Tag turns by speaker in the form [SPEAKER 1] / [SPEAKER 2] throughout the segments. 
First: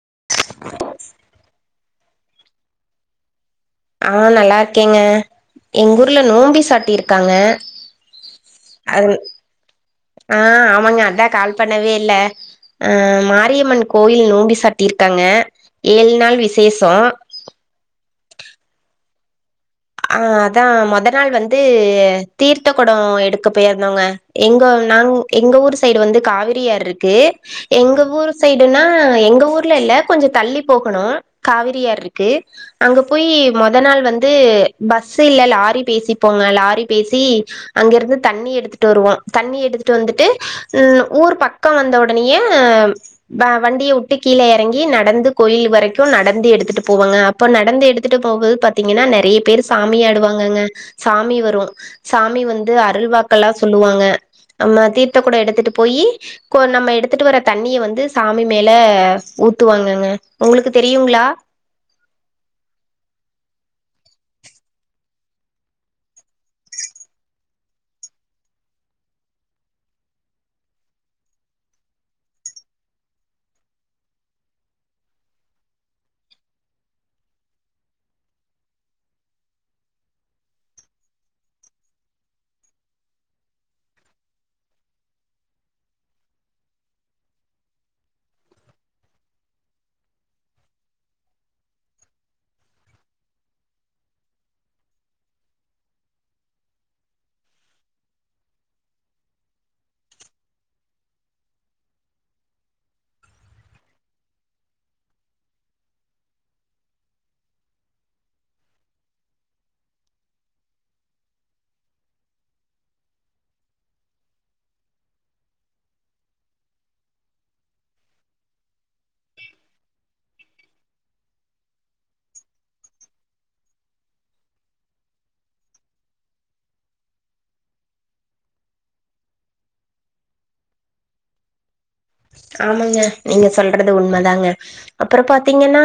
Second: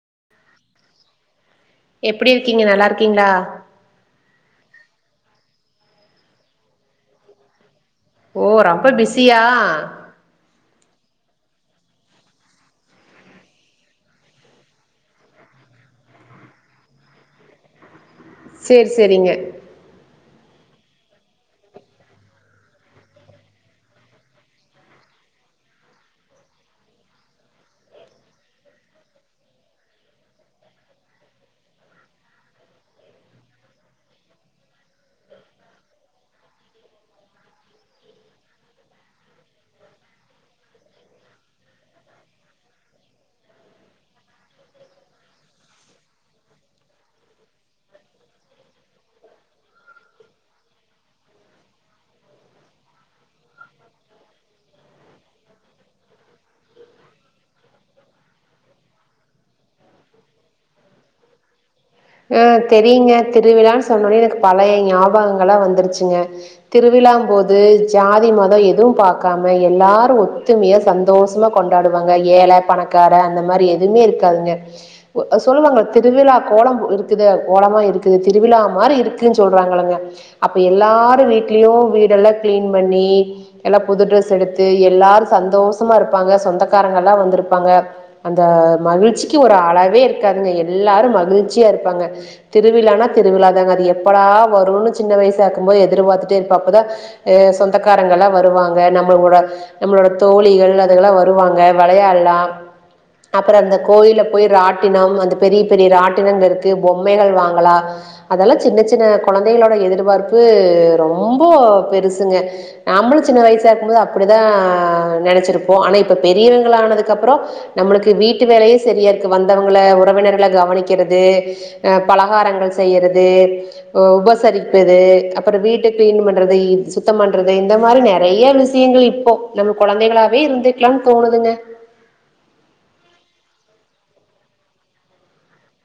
[SPEAKER 1] [inaudible]
[SPEAKER 2] எப்புடி இருக்கீங்க நல்லா இருக்கீங்ளா
[SPEAKER 1] ஆ நல்லார்க்கேக எங் ஊர்ல நோம்பி சாட்டி இர்க்காங்க
[SPEAKER 2] ஓ ரப்ப பிஸியா
[SPEAKER 1] ஆஹ் ஆமாங்க அதான் கால் பண்ணவே இல் ஆ மாரியம்மன் கோயில் நூண்டி சாட்டியிருக்காங்க ஏழு நாள் விசேஷம்
[SPEAKER 2] சேர் சேரிங்க
[SPEAKER 1] ஆ அதான் மொதல் நாள் வந்து தீர்த்த குடம் எடுக்க போயிருந்தோங்க எங்க நாங எங்க ஊர் சைடு வந்து காவிரி ஆறு இருக்கு எங்க ஊர் சைடுன்னா எங்க ஊர்ல இல் கொஞ்சம் தள்ளி போகணும் காவிரி ஆறு இருக்கு அங்க போய் மொதல் நாள் வந்து பஸ் இல்ல லாரி பேசிப்போங்க லாரி பேசி அங்கெருந்து தண்ணி எடுத்துட்டு வருவா தண்ணி எடுத்துட்டு வந்துட்டு ம் ஊர் பக்க வந்த உடனுயே வ வண்டிய உட்டு கீழ எறங்கி நடந்து கோயில் வரக்கு நடந்து எடுத்துட்டு போவாங்க அப்போ நடந்து எடுத்துட்டு போவ் போது பாத்தீங்கன்னா நறியி பேர் சாமி ஆடுவாங்கங்க சாமி வரு சாமி வந்து அருள்வாக்கலா சொல்லுவாங்க நம்ம தீர்த்த கூட எடுத்துட்டு போயி கொ நம்ம எடுத்துட்டு வர தண்ணிய வந்து சாமி மேல ஊத்துவாங்கங்க ஒங்ளுக்கு தெரியுங்ளா
[SPEAKER 2] யோ தெரியுங்க திருவிழான் சொன்னோனே எனக்கு பழைய ஞாபகங்களா வந்துருச்சுங்க திருவிழாம்போது ஜாதி மத எதுவு பாக்காம எல்லாரு ஒத்துமியா சந்தோஷமா கொண்டாடுவாங்க ஏழ பணக்கார அந்த மாரி எதுவ்மே இருக்காதுங்க ஒ அ சொல்லுவாங்க திருவிழா கோலம்பு இருக்குதே கோலமா இருக்குது திருவிழா மாரி இருக்குச் சொல்றாங்கள்லங்க அப்ப எல்லாரு வீட்லியு வீடெல்லா க்ளீன் பண்ணி எல்லா புது ட்ரெஸ் எடுத்து எல்லாரு சந்தோஷமா இருப்பாங்க சொந்தக்காரங்கல்லா வந்துருப்பாங்க அந்த மகுழ்ச்சிக்கி ஒரு அளவே இருக்காதுங்க எல்லாரு மகுழ்ச் சியா இர்ப்பாங்க திருவிழானா திருவிழா தாங்க அது எப்படா வருனு சின்ன வயிசாக்கும்போது எதுர்பாத்துட்டேர்ப்ப அப்பதா ஏ சொந்தக்காரங்கள்லா வருவாங்க நம்மள்கூட நம்முளோட தோழிகள் அதெல்லா வருவாங்க வெளையாட்லா அப்புற அந்த கோயில போய் ராட்டினம் அந்த பெரிய பெரிய ராட் டினங்கருக்கு பொம்மைக வாங்களா அதல்லா சின்ன சின்ன கொழந்தைகளோட எதுர்பார்ப்பு ரொம்போ பெருசுங்க ஆம்முளு சின்ன வயிசா இருக்கும்போது அப்புடிதா நெனச்சிருப்போ அனா இப்ப பெரியவுங்ளா ஆனதுக்கு அப்றோ நம்முளுக்கு வீட்டு வேலயே செரியார்க்கு வந்தவுங்ள உறவினர்க்ள கவனிக் க்கிறது அ பலகாரங்கள் செய்யறது உ உபசரிப்புது அப்புற வீட்டு க்ளீன் பண்றது இத் சுத்தம் பண்றது இந்த மாரி நெறைய விஷயங்க இப்போ நம்ப கொழந்தைகளாவே இருந்துக்லா தோணுதுங்க
[SPEAKER 1] ஆமங்க நீங்க சொல்றது உண்மதாங்க அப்றொ பாத்தீங்கன்னா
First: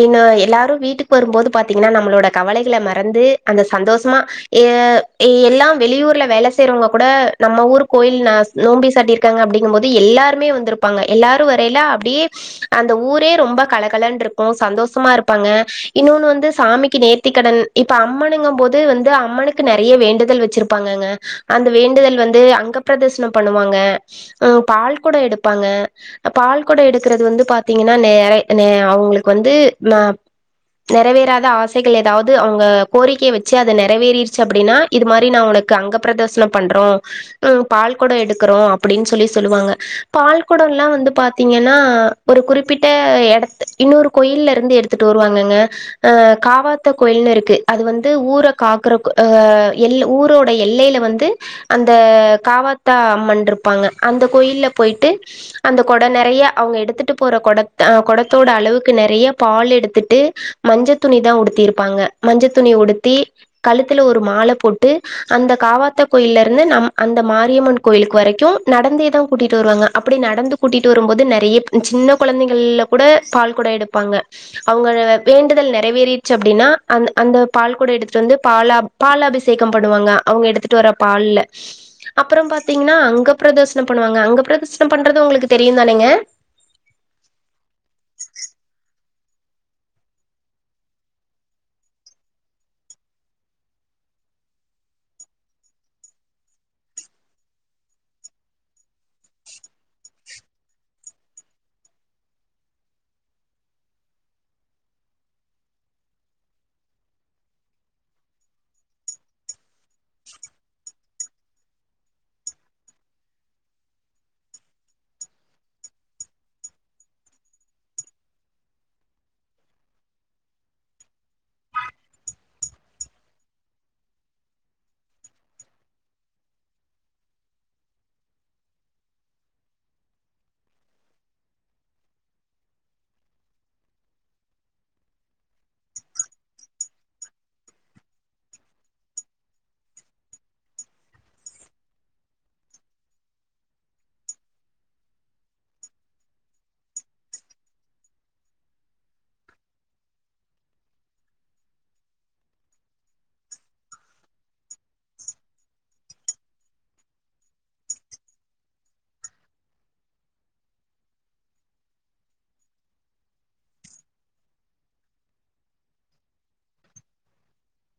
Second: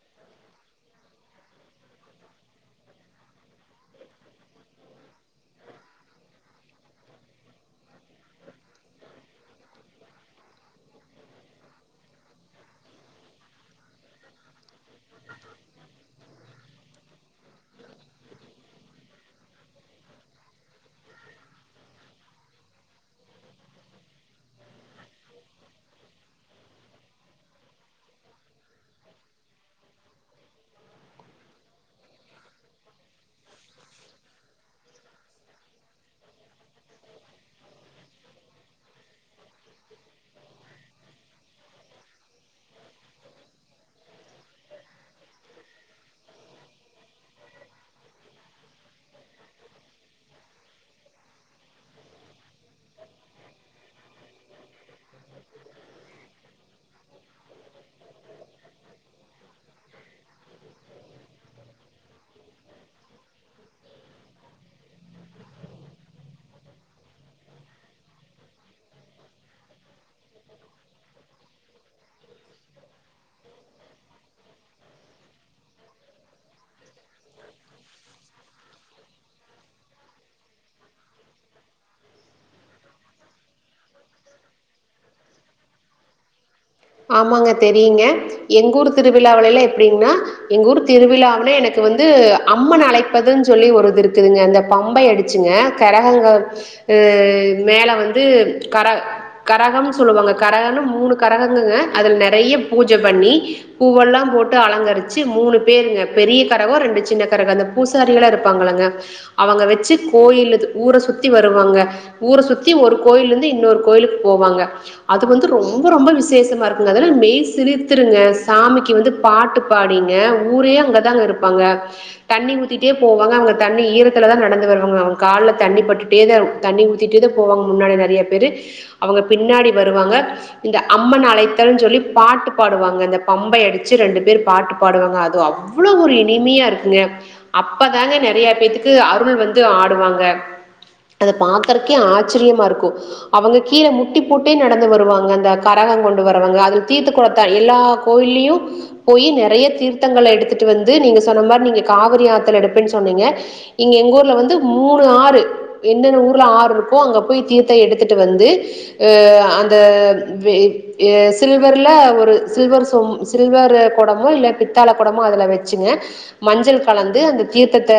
[SPEAKER 1] இன்னு எல்லாரு வீட்டுக் வரும்போது பாத்தீங்ன்னா நம்முளோட கவலைக்ள மறந்து அந்த சந்தோஷமா எ எல்லா வெளியூர்ல வேல செய்றவ்ங்க கூட நம்ம ஊர் கோயில்லஸ் நோம்பி சாட்டிர்க்காங்க அப்டிங்மோது எல்லார் [unintelligible] எல்லாரும் வரையில அப்படியே அந்த ஊரே ரொம்ப கலகல இருக்கும் சந்தோஷமா இருப்பாங்க இன்னொன்னு வந்து சாமிக்கு நேர்த்தி கடன் இப்ப அம்மனுங்கும் போது வந்து அம்மனுக்கு நிறைய வேண்டுதல் வச்சிருப்பாங்கங்க அந்த வேண்டுதல் வந்து அங்கபிரதர்சனம் பண்ணுவாங்க பால் கூட எடுப்பாங்க பால்குட எடுக்குறது வந்து பாத்தீங்கன்னா நேரய் நே அவுங்ளுக்கு வந்து ந நெறவேறாத ஆசைகுள் ஏதாவுது அவுங்க கோரிக்ய வெச்சு அத நெறவேறிற்ச்சு அப்டினா இது மாரி நா உனக்கு அங்கப்ரதஸ்னு பண்றோ ம் பால்குட எடுக்குறோ அப்புடின் சொல்லி சொலுவாங்க பால்குடம் எல்லாம் வந்து பாாரத்தீங்கன்னா ஒரு குறிப்பிட்ட இடத்து இன்னொரு கோயில்ல இருந்து எடுத்துட்டு வருவாங்கங்க அஹ் காவாத்தா கோயில்னுு இருக்கு அது வந்து ஊரை காக்குற ஆஹ் எல் ஊரோட எல்லையில வந்து அந்த காவாத்தா அம்மன் இருப்பாங்க அந்த கோயில்ல- போயிட்டு அந்த கொடை நிறைய அவங்க எடுத்துட்டு போற குட் கொடத்தோட அளவுக்கு நிறைய பால் எடுத்துட்டு மஞ்ச துணி தான் உடுத்திருப்பாங்க மஞ்ச துணி உடுத்தி கழுத்துல ஒரு மாலை போட்டு அந்த காவாத்த கோயில இருந்து நம் அந்த மாரியம்மன் கோயிலுக்கு வரைக்கும் நடந்தே தான் கூட்டிட்டு- கூட்டிட்டு வருவாங்க அப்படி நடந்து கூட்டிட்டு வரும்போது நெறைய சின்ன குழந்தைகள்ல கூட பால் கொடம் எடுப்பாங்க அவங்க வேண்டுதல் நிறைவேறிடுச்சு அப்படின்னா அந்த பால் கொடம் எடுத்துட்டு வந்து பால் ல பால் அபிஷேகம் பண்ணுவாங்க அவங்க எடுத்துட்டு வர பால் ல அப்புறம் பாத்தீங்கன்னா அங்க பிரதசோனம் பண்ணுவாங்க- பிரதர்சனம் பண்றது உங்களுக்கு தெரியும் தான நீங்க-
[SPEAKER 2] திருவிழாவளைலா எப்டின்னா எங்கு ஊர் திருவிழான்னே எனக்கு வந்து அம்மன் அழைப்பதுன் சொல்லி ஒரு இது இருக்குதுங்க அந்த பம்பை அடுச்சுங்க கரகங்க மேல வந்து கர கரகம் சொல்லுவாங்க கரகனு மூணு கரக குங்க அதுல் நெறைய பூஜ பண்ணி பூவல்லா போட்டு அலங்கருச்சி மூணு பேருங்க பெரிய கரகொ ரெண்டு சின்ன கரக அந்த பூசாரி எல்லா இருப்பாங்கள்லங்க அவங்க வெச்சி கோயில் இது ஊர சுத்தி வருவாங்க ஊர சுத்தி ஒரு கோயில்லேந்து இன்னொரு கோயிலுக் போவாங்க அது வந்து ரொம்ப ரொம்ப விஸ் சேஸமா இர்க்குங்க அதல மெய் சிலிர்த்துருங்க சாமிக்கி வந்து பாட்டு பாடிங்க ஊரே அங்கதாங்க இருப்பாங்க தண்ணி ஊத்திட்டே போவாங்க அங்க தண்ணி ஈரத்துல தா நடந்து வருவாங்ளா அவுங் கால்ல தண்ணி பட்டுட்டேதவ் தண்ணி ஊத்திட்டேத போவாங் முன்னாடி நறிய பேரு அவங்க பின்னாடி வருவாங்க இந்த அம்மன் அழைத்தருன்னு சொல்லி பாட்டு பாடுவாங்க அந்த பம்பை அடுச்சு ரெண்டு பேரு பாட்டு பாடுவாங்க அது அவ்ளோ ஒரு இனிம்யா இருக்குங்க அப்பதாங்க நெறியா பேத்துக்கு அருள் வந்து ஆடுவாங்க அத பாக்கறக்கே ஆச்சிர்யம்மா இருக்கு அவங்க கீழே முட்டி போட்டே நடந்து வருவாங்க அந்த அத் கரகம் கொண்டு வரவங்க அதில் தீர்த்து குளத்தா எல்லா கோயலயும் போய் நிறைய தீர்த்தங்களை எடுத்துட்டு வந்து நீங்க சொன்ன மாரி நீங்க காவிரி ஆற்றல் எடுப்பேன்னு சொன்னீங்க இங்க எங்க ஊர்ல வந்து மூணு ஆறு என்னென்ன ஊர்ல ஆறு இருக்கோ அங்கே போய் தீர்த்த எடுத்துட்டு வந்து அந்த- ஆ ஆ சில்வர்ல ஒரு ச சில்வர் குடமோ இல்ல பித்தாள குடமோ அதல வச்சுங்க மஞ்சள் கலந்து அந்த தீர த்த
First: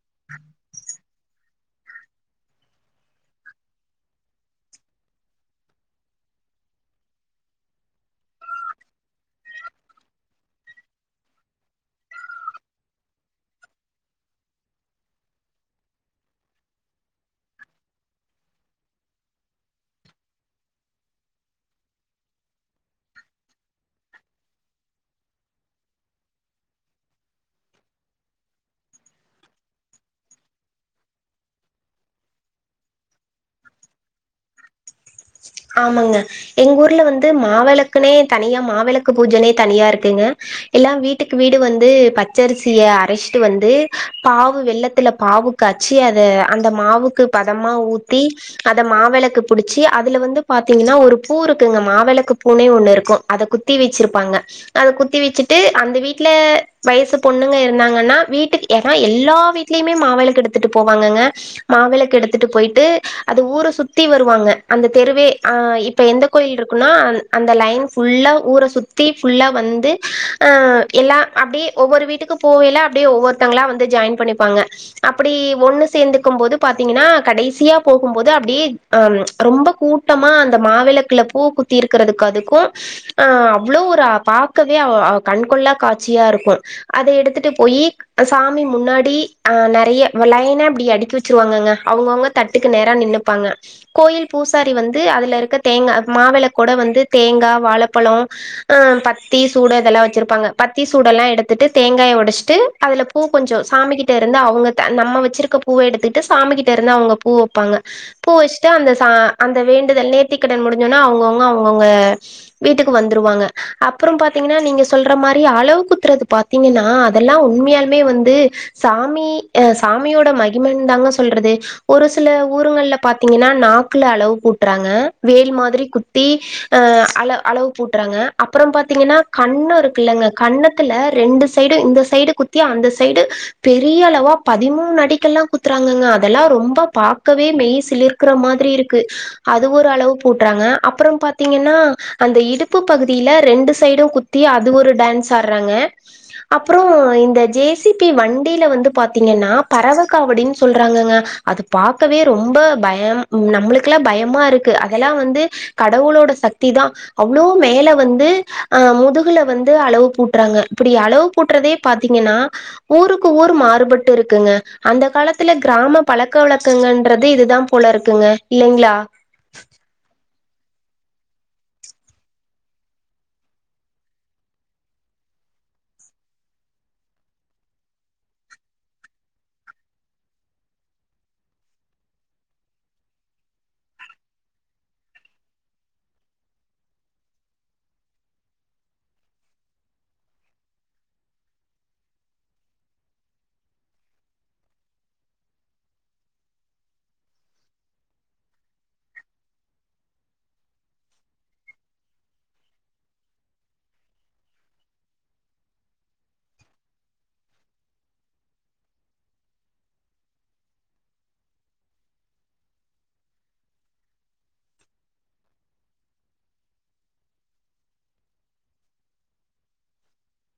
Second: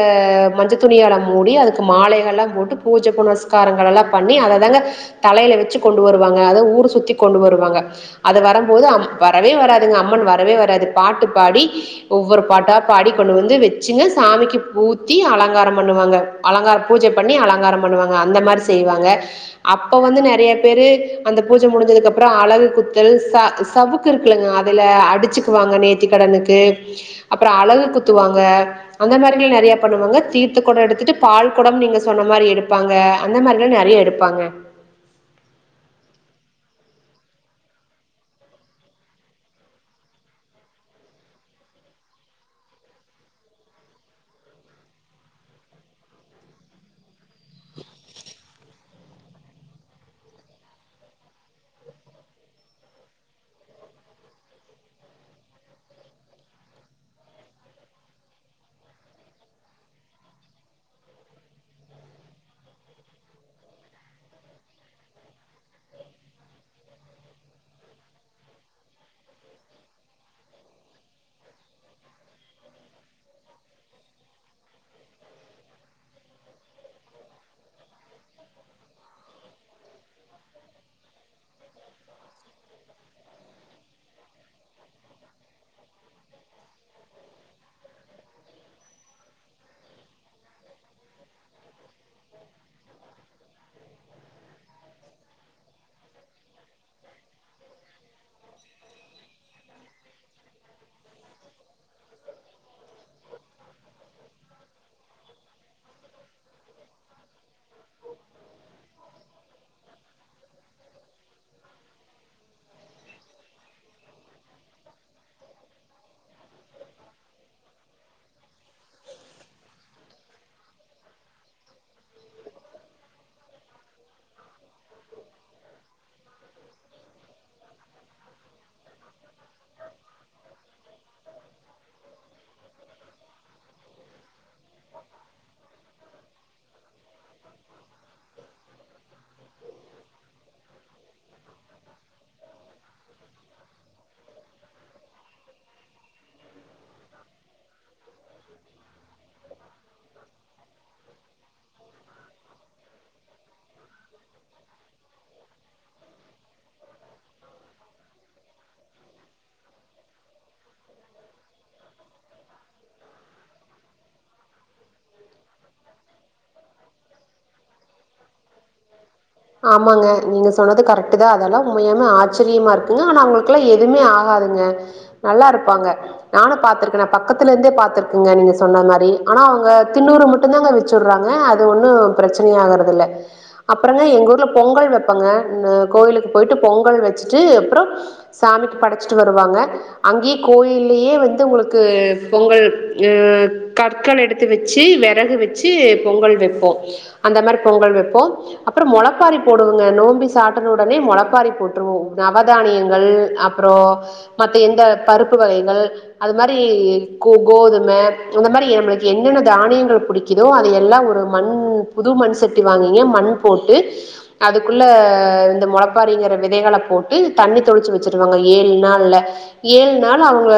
[SPEAKER 2] மஞ்ச துணியால மூடி அது- மாலைகள்ல்லாம் போட்டு பூஜை புனஸ்காரங்கள் எல்லாம் பண்ணி அதங்க தலையையில் வச்சு கொண்டு வருவாங்க அத ஊர் சுத்தி- கொண்டு வருவாங்க அது வரம்போது அம் வரவே வராதுங்க அம்மன் வரவே வராது பாட்டுப் பாடி ஒவ்வொரு பாட்டா பாடி கொண்டு வந்து வெச்சுங்க சாமிக்கு பூத்தி அலங்காரம் பண்ணுவாங்க அலங்கார பூஜ பண்ணி அலங்காரம் பண்ணுவாங்க அந்த மாரி செய்வாங்க. அப்ப வந்து நெறைய பேரு அந்த பூஜ முடிஞ்சதுக்க ப்பறோ அலகு குத்தல் ச சவுக்கு இருக்குல்லங்க அதுல அடிச்சுக்குவாங்க நேத்திக்கடனுக்கு அப்பறோ அலகு குத்துவாங்க அந்த மாரில்ல நெறைய பண்ணுவாங்க தீர்த்த கொடோ எடுத்துட்டு பால்க்கொடம் நீங்க சொன்ன மாரி எடுப்பாங்க அந்த மாரில்லா நெறைய எடுப்பாங்க
[SPEAKER 1] ஆமாங்க எங்க ஊர்ல வந்து மாவெளக்குனே தனியா மாவெளக்கு பூஜனே தனியா இருக்குங்க எல்லா வீட்டுக்கு வீடு வந்து பச்சரிசிய அரச்ட்டு வந்து பாவு வெல்லத்துல பாவு காச்சி அத அந்த மாவுக்கு பதமா ஊத்தி அத மாவெளக்கு புடிச்சி அதுல வந்து பாத்தீங்கனா ஒரு பூ இருக்குங்க மாவெளக்கு பூனே ஒன்னு இருக்கு அத குத்தி வெச்சிருப்பாங்க அத குத்தி வெச்சிட்டு அந்த வீட்ல வயசு பொண்ணுங்க இருந்தாங்கன்னா வீட்டுக்கு ஏனா எல்லா வீட்லியுமே மாவெளக்கெடுத்துட்டு போவாங்கங்க மாவெளக்கெடுத்துட்டு போய்ட்டு அத ஊர சுத்தி வருவாங்க அந்த தெருவே அஹ் இப்ப எந்த கோயில்ருக்குன்னா அந் அந்த லைன் ஃபுல்லா ஊர சுத்தி ஃபுல்லா வந்து அஹ் எல்லா அப்டியே ஒவ்வொரு வீட்டுக்கு போவைல அப்டியே ஒவ்வொருத்தங்களா வந்து ஜாயின் பண்ணிப்பாங்க அப்படி ஒன்னு சேந்துக்கும்போது பாத்தீங்கன்னா கடைசியா போகும்போது அப்டியே அஹ் ரொம்ப கூட்டமா அந்த மாவெளக்குல பூ குத்தி இருக்கறதுக்கு அதுக்கு ஆஹ் அவ்ளோ ஒரு பாக்கவே அ, அ, கண்கொள்ளா காட்சியா இருக்கு அத எடுத்துட்டு போயி சாமி முன்னாடி அஹ் நெறைய லைனா இப்டி அடிக்கி வெச்சிருவாங்கங்க அவங்கவங்க தட்டுக்கு நேரா நின்னுப்பாங்க கோயில் பூசாரி வந்து அதில இருக்க தேங்கா மாவேள கூட வந்து தேங்கா வாழப்பழம் ம் பத்தி சூட இதெல்லா வச்சுருப்பாங்க பத்தி சூடெல்லா எடுத்துட்டு தேங்காயை உடைச்சிட்டு அதில பூ கொஞ்சோ சாமிகிட்ட இருந்து அவங்க தா நம்ம வச்சிருக்க பூவை எடுத்துக்கிட்டு சாமிக்கிட்ட இருந்து அவங்க பூ வைப்பாங்க பூ வச் த்து அந்த சா அந்த வேண்டுதல் நேர்த்திக்கடன் முடிஞ்சோனா அவங்கங்க அவங்கவங்க வீட்டுக்கு வந்துருவாங்க அப்பறோ பாத்தீங்கன்னா நீங்க சொல்ற மாறி அளவு குத்துறது பாத்தீங்கன்னா அதெல்லா உண்மையாலுமே வந்து சாமி ஹ சாமியோட மகிமன் தாங்க சொல்றது ஒரு சில ஊருங்கல்ல பாத் த்தீங்கனா நாக்குல அலவு கூட்றாங்க வேல் மாதிரி குத்தி அஹ் அல அலவு பூட்றாங்க அப்பறோ பாத்தீங்கன்னா கன்னோ இருக்குல்லங்க கன்னத்துல ரெண்டு சைடு இந்த சைடு குத்தி அந்த சைடு பெரிய அலவா பதிமூணு அடிக்கெல்லா குத்துறாங்கங்க அதெல்லா ரொம்ப பாக்கவே மெய் சிலிர் க்கற மாதிரி இருக்கு அது ஒரு அலவு பூட்றாங்க அப்பறோ பாத்தீங்கனா அந்த இடுப்பு பகுதியில ரெண்டு சைடு குத்தி அது ஒரு டேன்ஸ் ஆட்றாங்க அப்பறோ இந்த ஜே சி டி வண்டில வந்து பாத்தீங்கன்னா பறவ காவடின் சொல்றாங்கங்க அது பாக்கவே ரொம்ப பய [unintelligible] ம், நம்மளுக்கெல்லா பயமா இருக்கு அதெல்லா வந்து கடவுளோட சக்தி தா அவ்ளோ மேல வந்து அஹ் முதுகுல வந்து அலவு பூட்றாங்க இப்டி அலவு பூட்றதே பாத்தீங்கன்னா ஊருக்கு ஊரு மாறுபட்டு இருக்குங்க அந்த காலத்துல கிராம பழக்கவழக்கங்கள்றது இது தா போல இருக்குங்க இல்லைங்களா
[SPEAKER 2] ஆமாங்க நீங்க சொன்னது கரெக்ட் தான் அதெல்லா உண்மையாமே ஆச்சரியமா இருக்குங்க ஆனா அவங்கக்கெல்லா எதுவுமே ஆகாதுங்க நல்லா இருப்பாங்க நானும் பாத்துருக்கேன் பக்கத்துல இருந்தே பாத்துருக்கங்க நீங்க சொன்ன மாறி ஆனா அவங்க தின்னுரு மட்டும் தான்ங்க வச்சுடுறாங்க அது ஒன்னும் பிரச்சனைை ஆகறது இல்ல அப்பறோ வேய் எங்க ஊர் பொங்கல் வைப்பங்க் கோயிலுக்கு போயிட்டு பொங்கல் வச்சுட்டு அப்றோ சாமிக்கு படைச்சிட்டு வருவாங்க அங்கேயே கோயிலயே வந்து உனக்கு பொங்கல் அஹ் கற்கள் எடுத்து வச்சு விறகு வச்சு பொங்கல் வெப்போம் அந்த மாறி பொங்கல் வைப்போம். அப்புறம் முளப்பாரி போடுவங்க நோம்பி சாப்பிட உடனே முளப்பாரி போட்டுருவோம் நவ தானியங்கள் அப்புறம் மற்ற எந்த பருப்பு வகைகள் அது மாதிரி கோ கோதுமை அந்த மாதிரி நம்மளுக்கு என்னென்ன தானியங்கள் பிடிக்குதோ அது எல்லாம் ஒரு மண் புது மண் சட்டி வாங்கிங்க மண் போட்டு அதுக்குள்ள இந்த முளைப்பாரிங்கிற விதைகளை போட்டு தண்ணி தொளிச்சு வச்சிருவாங்க ஏழு நாள்ல ஏழு நாள் அவங்க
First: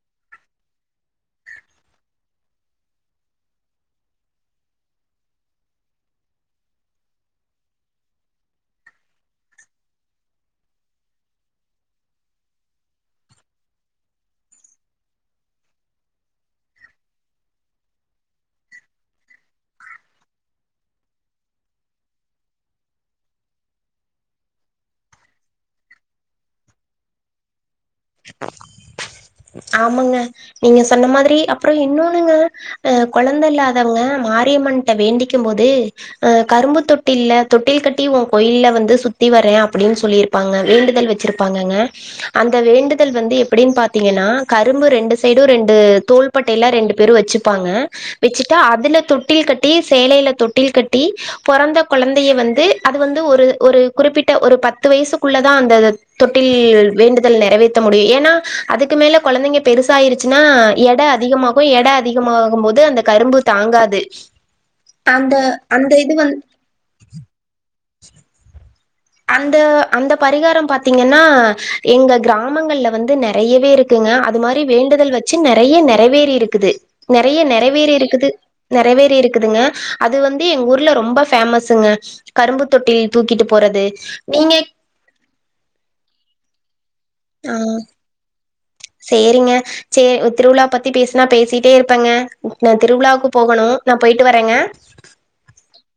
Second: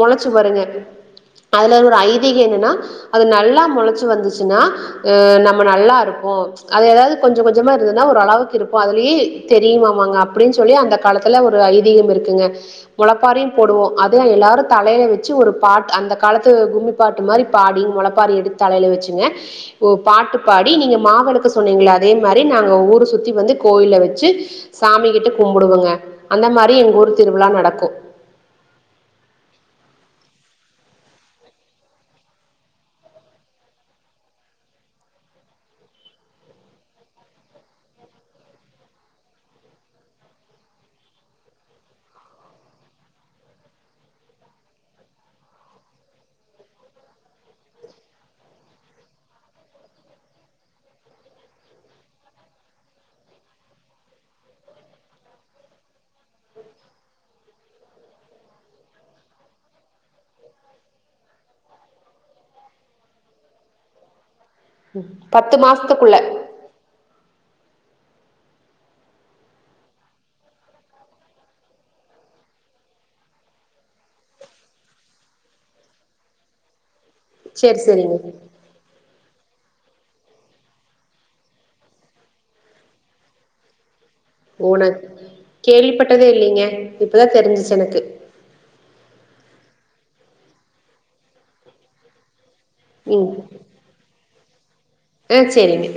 [SPEAKER 2] முளைச்சு வருங்க அதுல ஒரு ஐதிக என்னன்னா அது நல்லா முளைச்சு வந்துச்சுன்னா அஹ நம்ம நல்லா இருப்போம் அது எதாவது கொஞ்சம் கொஞ்சமா இருந்ததுன்னா ஒரு அளவுக்கு இருக்கும் அதுலயே தெரியுமாமாங்க அப்படின்னு சொல்லி அந்த காலத்துல ஒரு ஐதீகம் இருக்குங்க முளப்பாறையும் போடுவோம் அது எல்லாரும் தலையில வச்சு ஒரு பாட்டு அந்த காலத்து கும்மி பாட்டு மாதிரி பாடி முளப்ப [unintelligible] எடுத் தலைல வச்சுங்க ஓ பாட்டு பாடி நீங்க மாவிளக்கு சொன்னீங்கள அதே மாதிரி நாங்க ஊரை சுற்றி வந்து கோவில் வச்சு சாமி கிட்ட கும்பிடுவங்க அந்த மாதிரி எங்க ஊர் திருவிழா நடக்கும்
[SPEAKER 1] ஆமாங்க நீங்க சொன்ன மாதிரி அப்புறம் இன்னொன்னுங்க அஹ் குழந்தை இல்லாதவங்க மாரியம்மன்கிட்ட வேண்டிக்கும் போது அஹ கரும்பு தொட்டில் தொட்டில் கட்டி உன் கோயில்ல வந்து சுத்தி வர்ரேன் அப்படின்னு சொல்லியிருப்பாங்க வேண்டுதல் வச்சிருப்பாங்கங்க அந்த வேண்டுதல் வந்து எப்படின்னு பாத்தீங்கன்னா கரும்பு ரெண்டு சைடும் ரெண்டு தோல்பட்டை எல்லாம் ரெண்டு பேரும் வச்சுப்பாங்க வச்சுட்டா அதுல தொட்டில் கட்டி சேலையில தொட்டில் கட்டி பொறந்த கொழந்தைய வந்து அது வந்து ஒரு குறிப்பிட்ட ஒரு பத்து வயசுக்குள்ளதான் அந்த தொட்டில் வேண்டுதல் நிறைவே சுத்த முடியும் ஏன்னா அதுக்கு மேல குழந்தைங்க பெருசாயிருச்சுன்னா எடை அதிகமாகும் எடை அதிகமாகும்போது அந்த கரும்பு தாங்காது
[SPEAKER 2] உம்
[SPEAKER 1] அந்த
[SPEAKER 2] பத்து மாசத்துக்குள்ள
[SPEAKER 1] சரி அந்த அந்த பரிகாரம் பாத்தீங்கன்னா எங்க கிராமங்கள்ல வந்து நிறையவே இருக்குங்க அது மாதிரி வேண்டுதல் வச்சு நிறைய நிறைவேறி இருக்குது நிறைய
[SPEAKER 2] சேரி
[SPEAKER 1] நிறைவேறி
[SPEAKER 2] சேரிங்க
[SPEAKER 1] இருக்குது நிறைவேறி இருக்கு இருக்குதுங்க அது வந்து எங்க ஊர்ல ரொம்ப பேமஸ்ங்க கரும்பு தொட்டில் தூக்கிட்டு போறது நீங்க
[SPEAKER 2] ஊனக் கேள்விப்பட்டதே இல்லைங்க அப்பதான் தெரிஞ்சிச்சு எனக்கு
[SPEAKER 1] சரிங்க சரி திருவிழா பத்தி பேசினா பேசிட்டே இருப்பேங்க நான் திருவிழாவுக்கு போகணு நான் போயிட்டு வரேங்க ச
[SPEAKER 2] ஆஹ் சரிங்க